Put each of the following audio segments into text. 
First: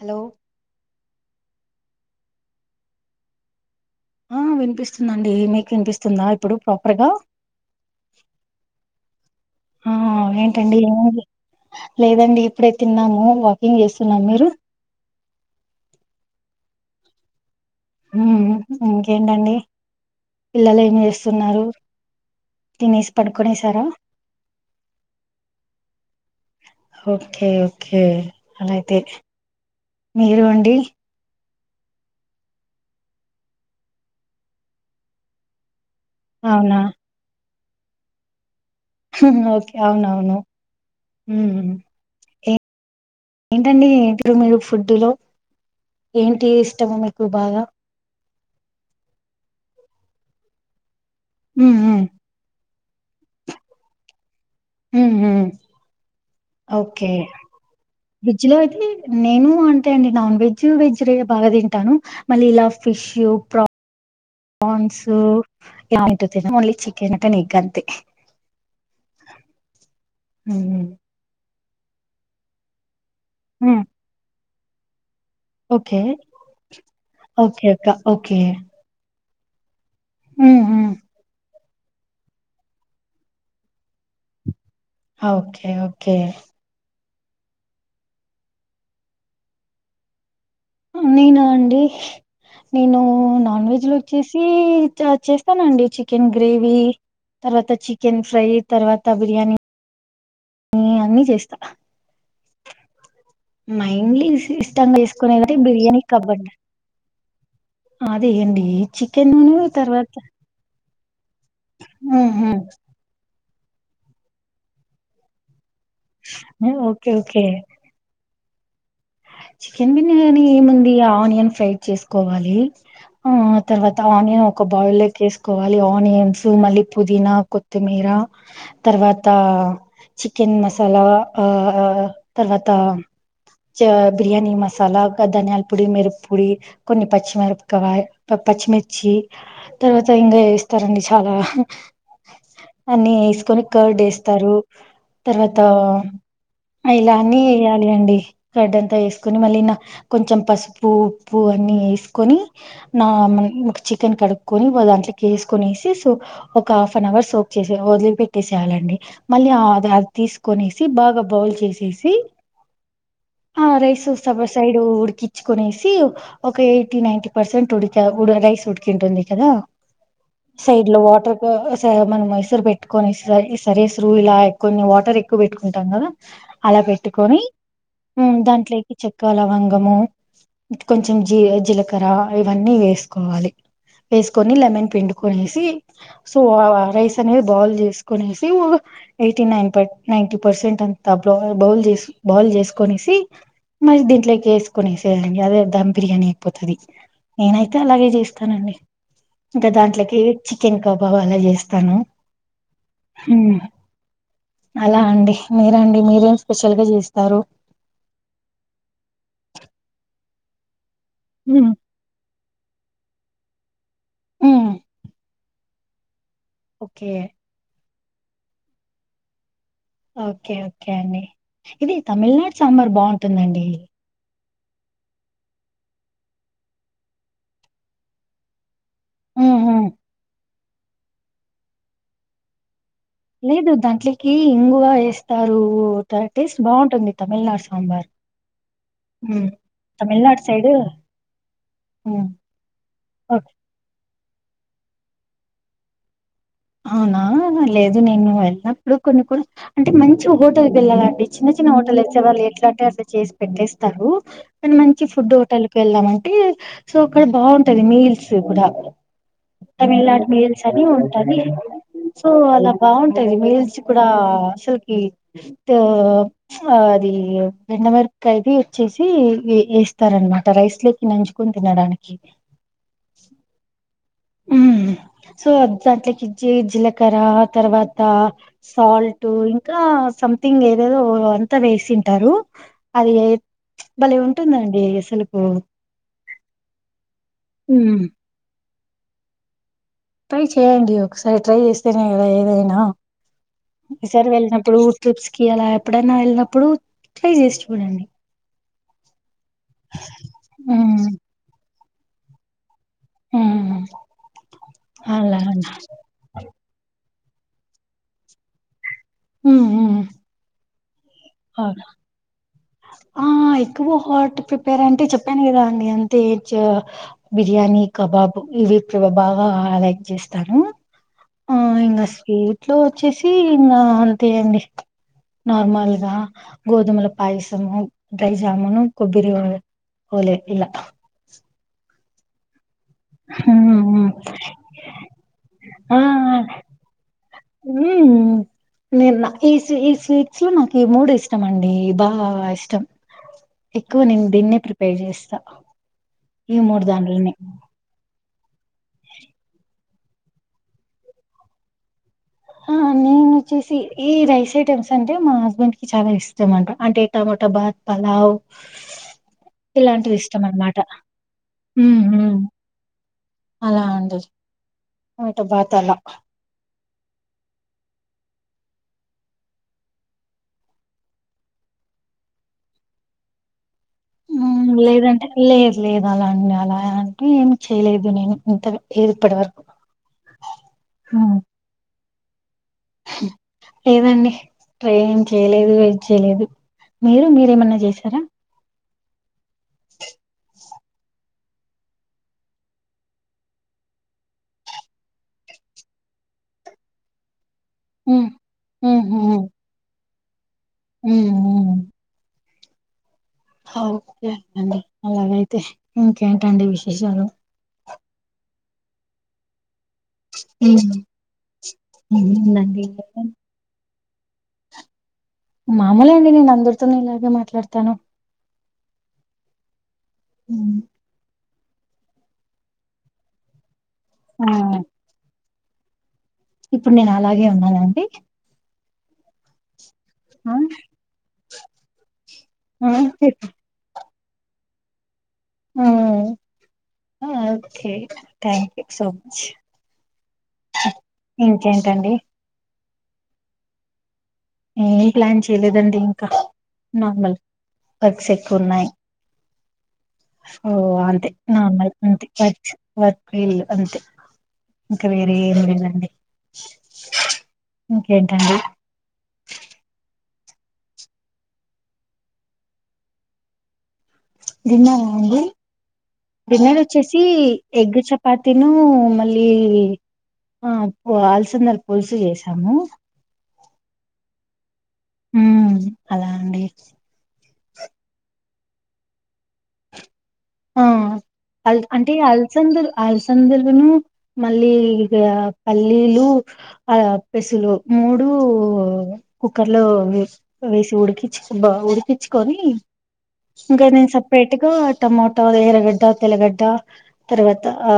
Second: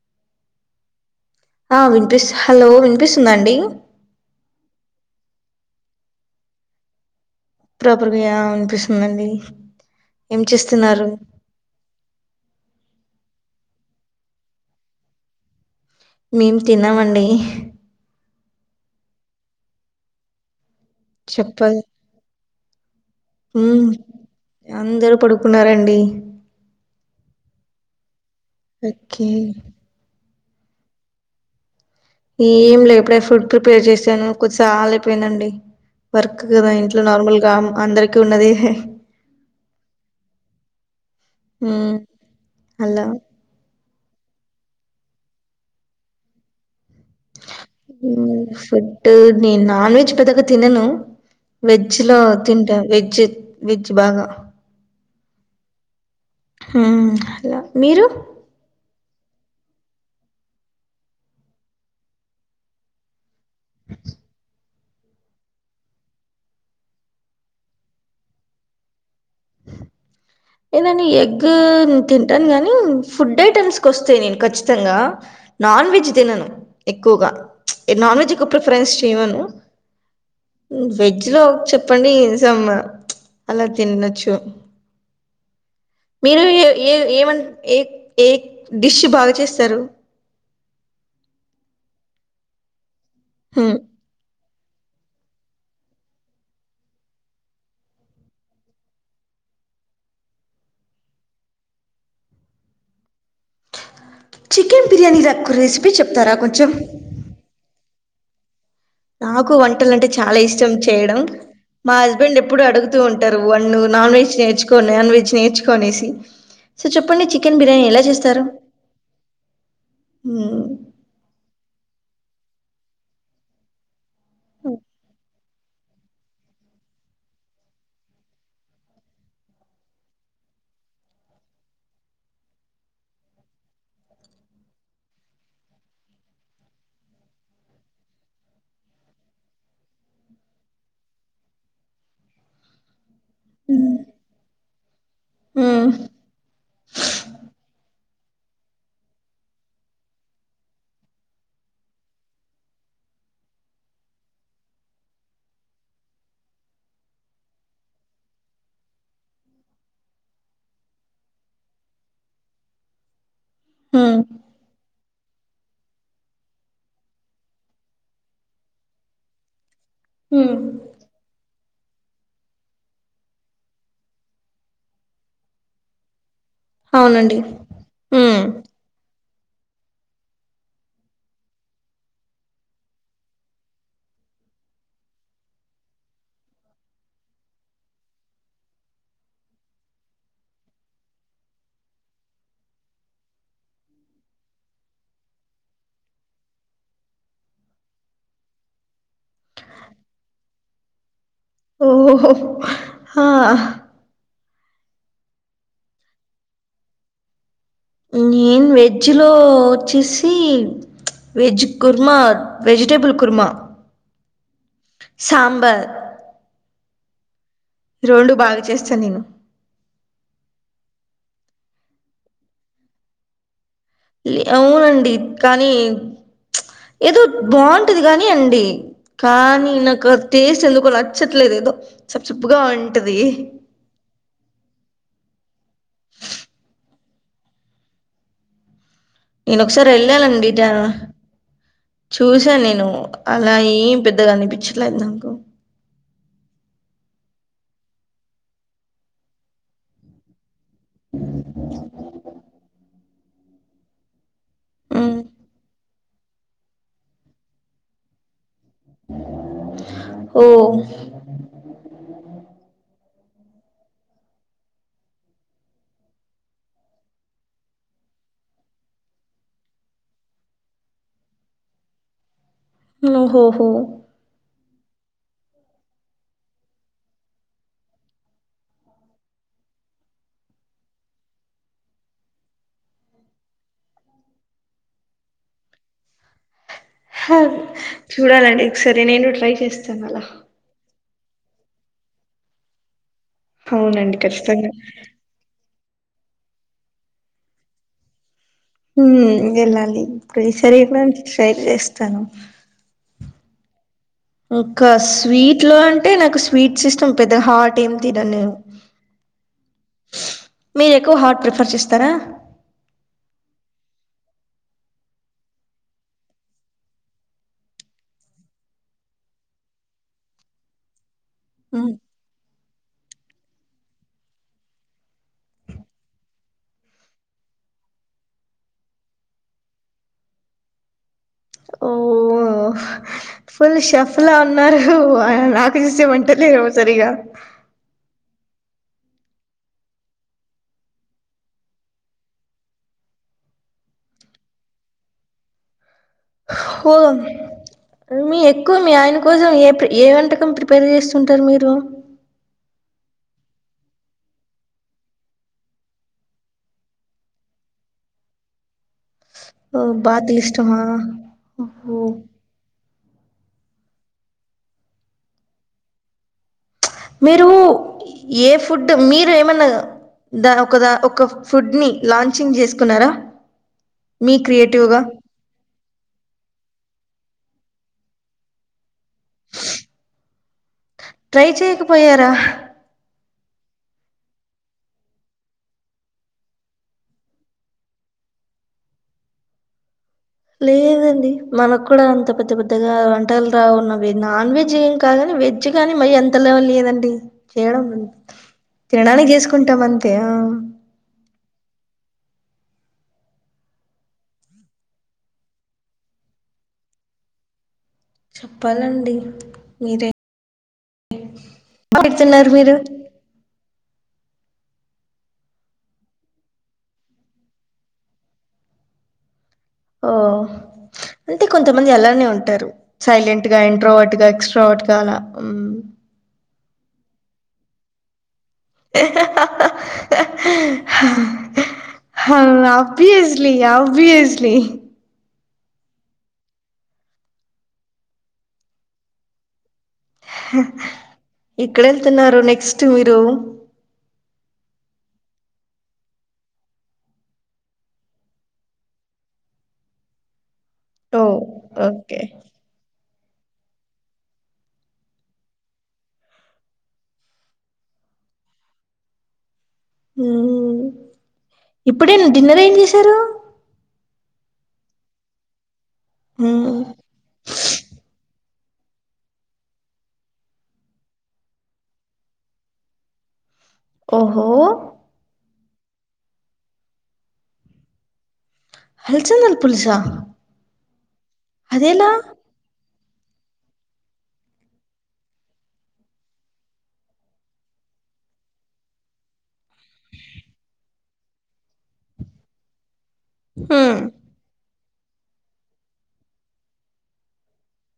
Hello ఆ వినిపిస్ hello వినిపిస్తుందా అండి ఆ వినిపిస్తుందండి మీకు వినిపిస్తుందా ఇప్పుడు ప్రాపర్ గా ప్రాపర్గా యా వినిపిస్తుందండి ఆ ఏం ఏంటండి చేస్తున్నారు ఏముంది లేదండి ఇప్పుడే తిన్నాం ఆ వాకింగ్ చేస్తున్నారా మీరు మేం తిన్నామండి ఉమ్ ఇంకేంటండి పిల్లలు ఏం జేస్తున్నారు ఉమ్ అందరూ పడుకున్నారండి ఓకే ఓకే అలా అయితే ఓకే మీరు అండీ ఏం లే ఇప్పుడే ఫుడ్ ప్రిపేర్ చేసాను కొద్దిసాల అయిపోయిందండి వర్క్ గదా అవునా ఇంట్లో నార్మల్గా అందరికి ఉన్నది ఊహ్మ్ ఓకే అవును అవును ఊమ్ హలో ఏంటండి ఇప్పుడు మీరు ఫుడ్డు లో ఏంటి ఇష్టము మీకు బాగా ఉమ్ ఫుడ్ నేను నాన్ వెజ్ పెద్దగా తినను మ్మ్, వెజ్ మ్మ్. లో తింటాను వెజ్ వెజ్ బాగా ఊమ్ ఉమ్ ఓకే మ్మ్ అలా మీరు వెజ్ లో అయితే నేను అంటే అండి నాన్ వెజ్ వెజ్ రె బాగా తింటాను మళ్ళీ ఇలా ఫిషు ప్ర ప్రాన్స్ హ్మ్. ఏదో నీ ఎగ్ తింటాను గాని ఫుడ్ ఐటమ్స్ హ్మ్. కి వస్తే నేను ఖచ్చితంగా నాన్ ఓకే వెజ్ తినను ఎక్కువగా ఓకే అక్క ప్చ్ నాన్ వెజ్ ఓకే కు ప్రిఫరెన్స్ చేయను హ్మ్. హ్మ్. వెజ్ లో చెప్ పన్నీర్ సమ్ ప్చ్ అలా తిన్నచ్చు ఓకే ఓకే మీరు ఏ ఏ ఏ ఏమన్ ఏ ఏ డిష్ బాగా చేస్తారు నేనా అండి నేను నాన్ వెజ్ లో వచ్చేసి ఊమ్ చ చేస్తానండి చికెన్ గ్రేవీ తర్వాత చికెన్ ఫ్రై తర్వాత బిర్యానీ ఆమ్ అన్ని చేస్తా మైన్లీ ఇ చికెన్ ఇష్టంగా బిర్యానీ చేసుకునేది నాకు అంటే రెసిపీ బిర్యానీ చెప్తారా కబ్వండ్ కొంచెం అ అదే ఇయండి నాకు వంటలు అంటే చాలా ఇష్టం చేయడం మా హస్బెండ్ ఆహా ఎప్పుడు అడుగుతూ ఉంటారు వన్ నాన్ వెెజ్ నేర్చుకో నాన్ వెజ్ నేర్చుకో కోనేసి సో ఓకే చెప్పండి ఓకే చికెన్ బిర్యానీ ఎలా చేస్తారు చికెన్ బిర్యానీ మ్మ్ ఏముంది ఆనియన్ ఫ్రై చేసుకోవాలి ఆ తర్వాత అనియన్ ఒక బవుల్ వేసు కోవాలి ఆనియన్స్ మళ్ళీ పుదీనా కొత్తిమీర తర్వాత చికెన్ మసాలా ఆ తర్వాత చ బిర్యానీ మసాలా ధనియాల పొడి మిరుపు పొడి కొన్ని పచ్చిమిరపకాయ పచ్చిమిర్చి తర్వాత ఇంకా ఏస్తారండి చాలా అ కొని కర్డ్ వేస్తారు తర్వాత మ్మ్ ఇలా అన్ని వేయాలి అండి కార్డెన్ వేసుకొని మళ్ళీ కొంచెం పసుపు ఉప్పు అన్నీ వేసుకొని నా చికెన్ కడుక్కొని ఒక దాంట్లో వేసుకొనేసి ఒక హాఫ్ అన్ అవర్ సోప్ చేసి వదిలిపెట్టేసేయాలండి మళ్ళీ అది అది తీసుకొనేసి బాగా బౌల్ చేసేసి ఆ రైస్ మ్మ్ సబా సైడు ఉడ్కి చ్ కోనేసి ఒక ఎయిటీ నైన్టీ పర్సెంట్ ఉడిక ఉడ రైస్ ఉడికింటుంది కదా మ్మ్ సైడ్ లో వాటర్ ఓ సర్ మనం మైస్ ర్ పెట్టుకొనే స్ ఇస్ సరే ఇస్రు ఇలా కొన్ని వాటర్ ఎక్కు బెట్ కుంటాం కదా అలా అవునండి పెట్టుకొని ఉమ్ మ్మ్ దాంట్లే క్ చెక్క వంగము కొంచెం జీ జీలకర్ర ఇవన్నీ ఏస్ కోవాలి ఏస్ కొని లెమన్ పిండు కోనేసి సో వా వా రైస్ అనేద్ బాల్ జేస్ కోనేసి ఉగ ఎయిటీన్ నైన్ పై నైన్టీ పర్స్ సేంట్ అంతా బ్రౌన్ బౌల్ జేషి బౌల్ జేష్ కోనేసి మల్ దీంట్లో కేసుకొనిసేయళ్ళండి అదే దమ్ బిర్యానీ అయిపోతది నేనైతే అలాగే చేస్తానండి ఇంకా దాంట్లకి చికెన్ కాబావా అలా జేస్తాను ఓహో ఆ హుమ్ అలా అండి మీరండి మీరేం స్పెషల్ గా చేస్తారు నేన్ వెజ్ లో వోచ్చేసి వెజ్ హ్మ్ కుర్మ వెజిటెబుల్ కుర్మా సాంబార్ ఓకే రొండు బాగా చేస్త నేను ఓకే ఓకే అండి ఇది తమిళ్ నాడ్ సాంబార్ బాఉంటుందండి లే ఔనండి కానీ చ్ ఏదో బాఉంటది గాని అండి కానీ హుహు. నాకు టేస్ట్ ఎందుకో నచ్చట్లేదు ఏదో సప్ సప్ గా ఉం లేదు దాంట్లకి ఇంగువ ఏస్తారు ట టేస్ట్ బాఉంటుండి తమిళ్ నాడ్ సాంబార్ హ్మ్. నేను ఒక్ సార్ తమిళనాడు ఎళ్ళాలండి ఇట సైడు హ్మ్. చూసాను నేను ఓకే. అలా ఏమ్ పెద్ దగా అన్ పిచ్ ట్లే దాంకు ఔనా లేదు నేను ఎళ్ నప్పుడు కొన్ని కొస్ అంటే మంచి హోడ్ త్ టూర్ పిళ్లాలండి చిన్న చిన్న హోటల్ తెర్ సే వాళ్ళు ఎట్లాంటే అట్ల చేసి పెట్టేస్తారు కన్ మంచి మ్ ఫుడ్ హోటల్ కి ఎళ్ళాలంటే సో అక్కడ బాఉంటది మీల్స్ కుద తమిళ్ నాడ్ ఓ మీల్స్ అని వున్ ట్ సో అలా బాఉంటాది మీల్స్ కూడా ఆ అసల్ త్ ఆ అది ఈయి వ్ ఎండ మీరప్ కాయి ది ఇచ్చేసి వే ఎస్తారన్ మాట రైస్ లోకి నంచుకొన్ తినడానికి నో ఓహో ఉహ్ సో దాంట్లకి జి జీలకర్ర తర్వాత సాల్ ట్ టు ఇంకా సమ్ థింగ్ ఏదేదో ఓ అంతా వేసింటారు అది ఎర్ చ్ బలే ఉంటుందండి ఎసలకు హాఁ చూడాలండి ఒక్ సారి నేను ట్రై చేస్ ట్రై చేయండి ఒక్ సారి ట్రై చేస్తేనే కదా ఏదైనా అవునండి ఈసార్ వెళ్ ఖచ్చితంగా నప్పుడు ట్రూప్స్ కి అలా ఎప్పుడన్నా ఎళ్ నప్పుడు ట్రై చేశ్ చూడండి ఉమ్ ఎళ్ళాలి ప్రి శరీర్ ఉమ్ నాన్ కి స్టైల్ చేస్తాను హ్మ్ ఇంకా స్వీట్ లో అంటే నాకు స్వీట్స్ ఇస్టం పెద్దగా హార్ట్ ఏమ్ తినన్ నేవు ఉహుహు మీర్ ఎక్కు హాట్ ప్రిఫర్స్ ఇస్తారా ఆ ఆ ఎక్కువ్ హాట్ ప్రిపేర్ అంటే చెప్పాను కదా అండి అంతే ఆ బిర్యానీ కబాబు ఇది కో బావా ఆ లైక్ చేస్తాను ఆ ఇంగ స్వీట్ ట్లో వోచ్చేసి ఇన్ నా అంతేయండి నార్ మల్ గా గోధుమల పాయిసము డ్రై జాముూను కొబ్బరి వర్ ఓలే ఇలా ఓ ఉమ్ ఫుల్ ఉమ్ షెఫ్ లా ఉన్నారు ఆయమ్ నాకు జుస్తే ఆ వంటలే రావ్ సరిగా హ్మ్ నేను నా- ఈ సీ ఈ స్వీట్స్ నాకి మూడు ఇష్టం మండి బా ఇష్టం. ఎక్కువ నేను దీన్నే ప్రిపేర్ చేస్తా ఈ మూడు ఓ దాంట్లనే. మీ ఎక్కువ మీ ఆయన కోసం ఏ ఏ వంటకం ప్రిపేర్ చేస్తుంటారు మీరు. అ నేను. వొచ్చేసీ ఈ రైస్ ఐటెమ్స్ అంటే, మా హస్బెండ్ కి చాలా ఇష్టం అంట, అంటే టమోటా బాత్ పలావ్. ఓ ఇలాంటిది బాతులు ఇష్టం అన్నమాట, ఇష్టమా ఊ ఓహో ఉమ్. అలా అంటాది వంట బాత అలా. మీరు, ఏ ఫుడ్ మీరు ఏమన్నా. దా ఒక దా ఒక ఫుడ్ ని, లాంచింగ్ చేసుకున్నారా, మీ ఊ క్రియేటివ్గా లేదంటే లేదు లేదు అలా అండి అలా. ఏమి చేయలేదు నేను, వింతవి ఏది ఇదిప్పటి వరకు. మ్మ్. ట్రై చేయకపోయారా. లేదండి, ట్రై ఎం చేయలేదు, వెయిట్ చేయలేదు. మీరు, మీరేమన్నా చేసారా. లేదండి. మనకు కూడా అంత పెద్ద పెద్దగా వంటలు రావున్నవి నాన్ వెజ్ ఏం కాగాని వెజ్ కాగానీ మ ఎంత ల. లేదండి చేయడం, హ్మ్ తినడానికి చేసుకుంటాం అంతే అమ్. ఉ ఉమ్. ఓకేండి, అలాగైతే, ఇంకేంటండి విశేషాలు. చెప్పాలండి, మీరే. పెడుతున్నారు మీరు [inaudible] మామూలు అండి, నేను అందరితోనీ, ఇలాగే మాట్లాడతాను. ఓ ఉమ్, అంటే కొంతమంది, ఎలానే ఉంటారు, సైలెంట్ గా. ప్రోట్ గా ఆ ఎక్స్ట్ గ అలా. ఇప్పుడు నేను అలాగే ఉన్నానుండి. [inaudible] హ హ్యాపీసిలి హ్యాపీసీలి. ప్లి. ఊ okay thank you so much. ఇక్కడ ఇంకేంటండి వెళ్తున్నారు నెక్స్ట్ మీరు. ఏం ప్లాన్ చేయలేదండి ఇంకా, నార్మల్ వర్క్స్ ఎక్కువ ఉన్నాయి. ఓ ఓ అంతే, నామల్ అంతే, ఓకే వర్క్స్ వర్క్ ఇల్లు అంతే. ఇంకా వేరే ఏమి లేదండి, ఇంకేంటండి. మ్మ్ ఇప్పుడే న డిన్నర్ ఏం చేశారు. డిన్నరా అండి డిన్నర్ మ్మ్ వచ్చేసీ. సి ఎగ్ చపాతి నూ, మళ్లి. ఆ బా అల్సందల పులుసు చేసాము. ఓహో. ఉమ్ అలా అండి హల్చంల్. ఆ అల్ అంటే, అల్సందలు అల్స. ఆలసందలను మళ్లీ ఇది అ పల్లీలు, ఆ పెసలు మూడు. ఉ కుక్కర్ లో, వేసి ఉడికించి బా ఉడికించుకొని. ఇంకా మ్మ్ నేను సప్. అతిగా టమాటో ఎరగడ్డ తెల్లగడ్డ, తర్వాత ఆ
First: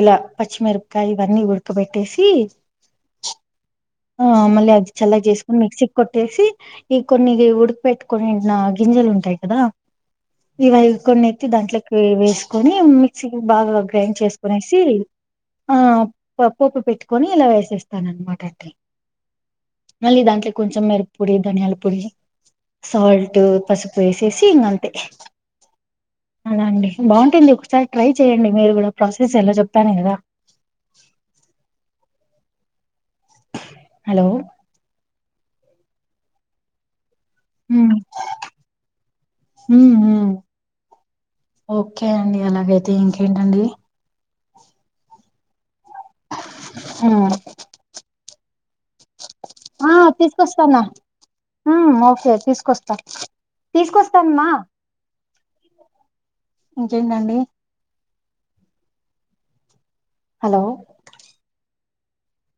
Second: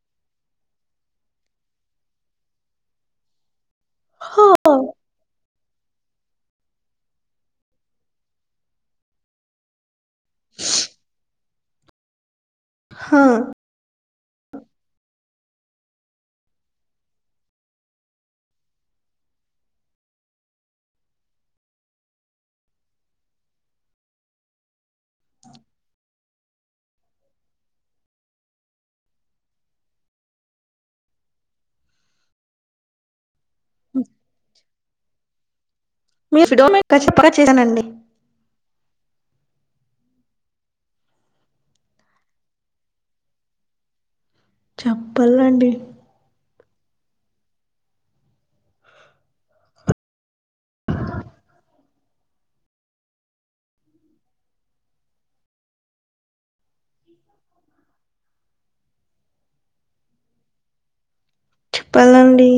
ఇలా పచ్చిమిరప. కాయ ఇవన్నీ ఉడకబెట్టేసి ఆ. హో మళ్లీ అది చల్లగా చేసుకొని మిక్సీ కొట్టేసి, ఇ కొన్ని ఉడికి పెట్టుకొని కొన్ని న గింజలు ఉంటాయి క. కదా ఇవై కొన్నేతి దాంట్లాకి వె వేసు. కొని హా మిక్సీ బాగా గ్రైండ్ చేసుకునేసి. ఆ పప్పొప్పు పెట్టుకొని ఇలా వేసేస్తాను అన్నమాట అంతే మళ్లీ దాంట్లో కొంచెం మిరప పొడి ధనియాల పొడి సాల్ట్ పసుపు వేసేసి ఇంగ అంతే అలా అండి బాగుంటుంది ఒకసారి ట్రై చేయండి మీరు కూడా ప్రాసెస్ ఎలా చెప్తాను అలాగా హలో మీ ఫిడో నేను ఖచ్చితంగా చేస్తానండి మ్ మ్ ఓకే అండి అలాగైతే ఇంకేంటండి ప్పాలండి ఆ ఆ తీసుకొస్తాన్న ఆ ఓకే తీసుకొస్తా తీసుకొస్తామ్మా ఇంకేంటండి హలో అండి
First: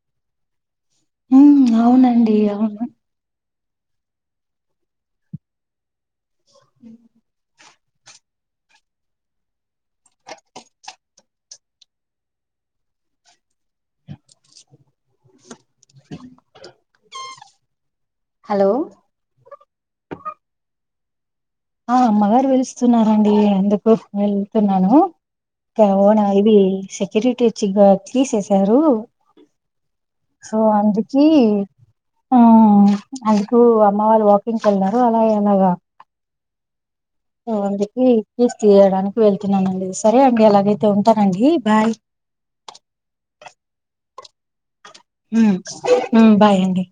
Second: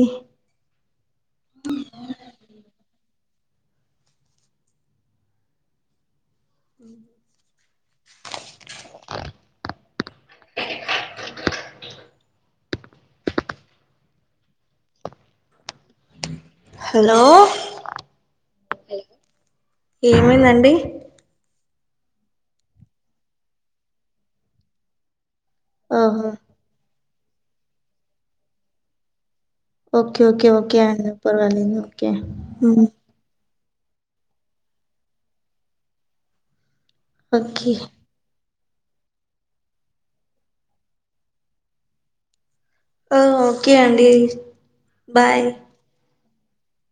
మ్ అవునండి అవును మ్ హలో హలో ఏమైందండి మా మదర్ పిలుస్తున్నారండి ఎందుకో వెళ్తున్నాను అవునా ఓహో ఇది సెక్యూరిటీ వచ్చి గా కీసేసారు ఓకే ఓకే సో ఓకే అండి అందుకి పర్వాలేదు ఓకే ఆ మ్మ్ అందు కు అమ్మ వాళ్లు వాకింగ్కి వెళ్లారు అలాగే అలాగా అ ఓకే అందుకి కీస్ తీయడానికి వెళ్తున్నానండి సరే అండి అలాగైతే ఉంటానండి బాయ్ ఆ ఓకే అండి బాయ్ మ్ మ్ బాయ్ అండి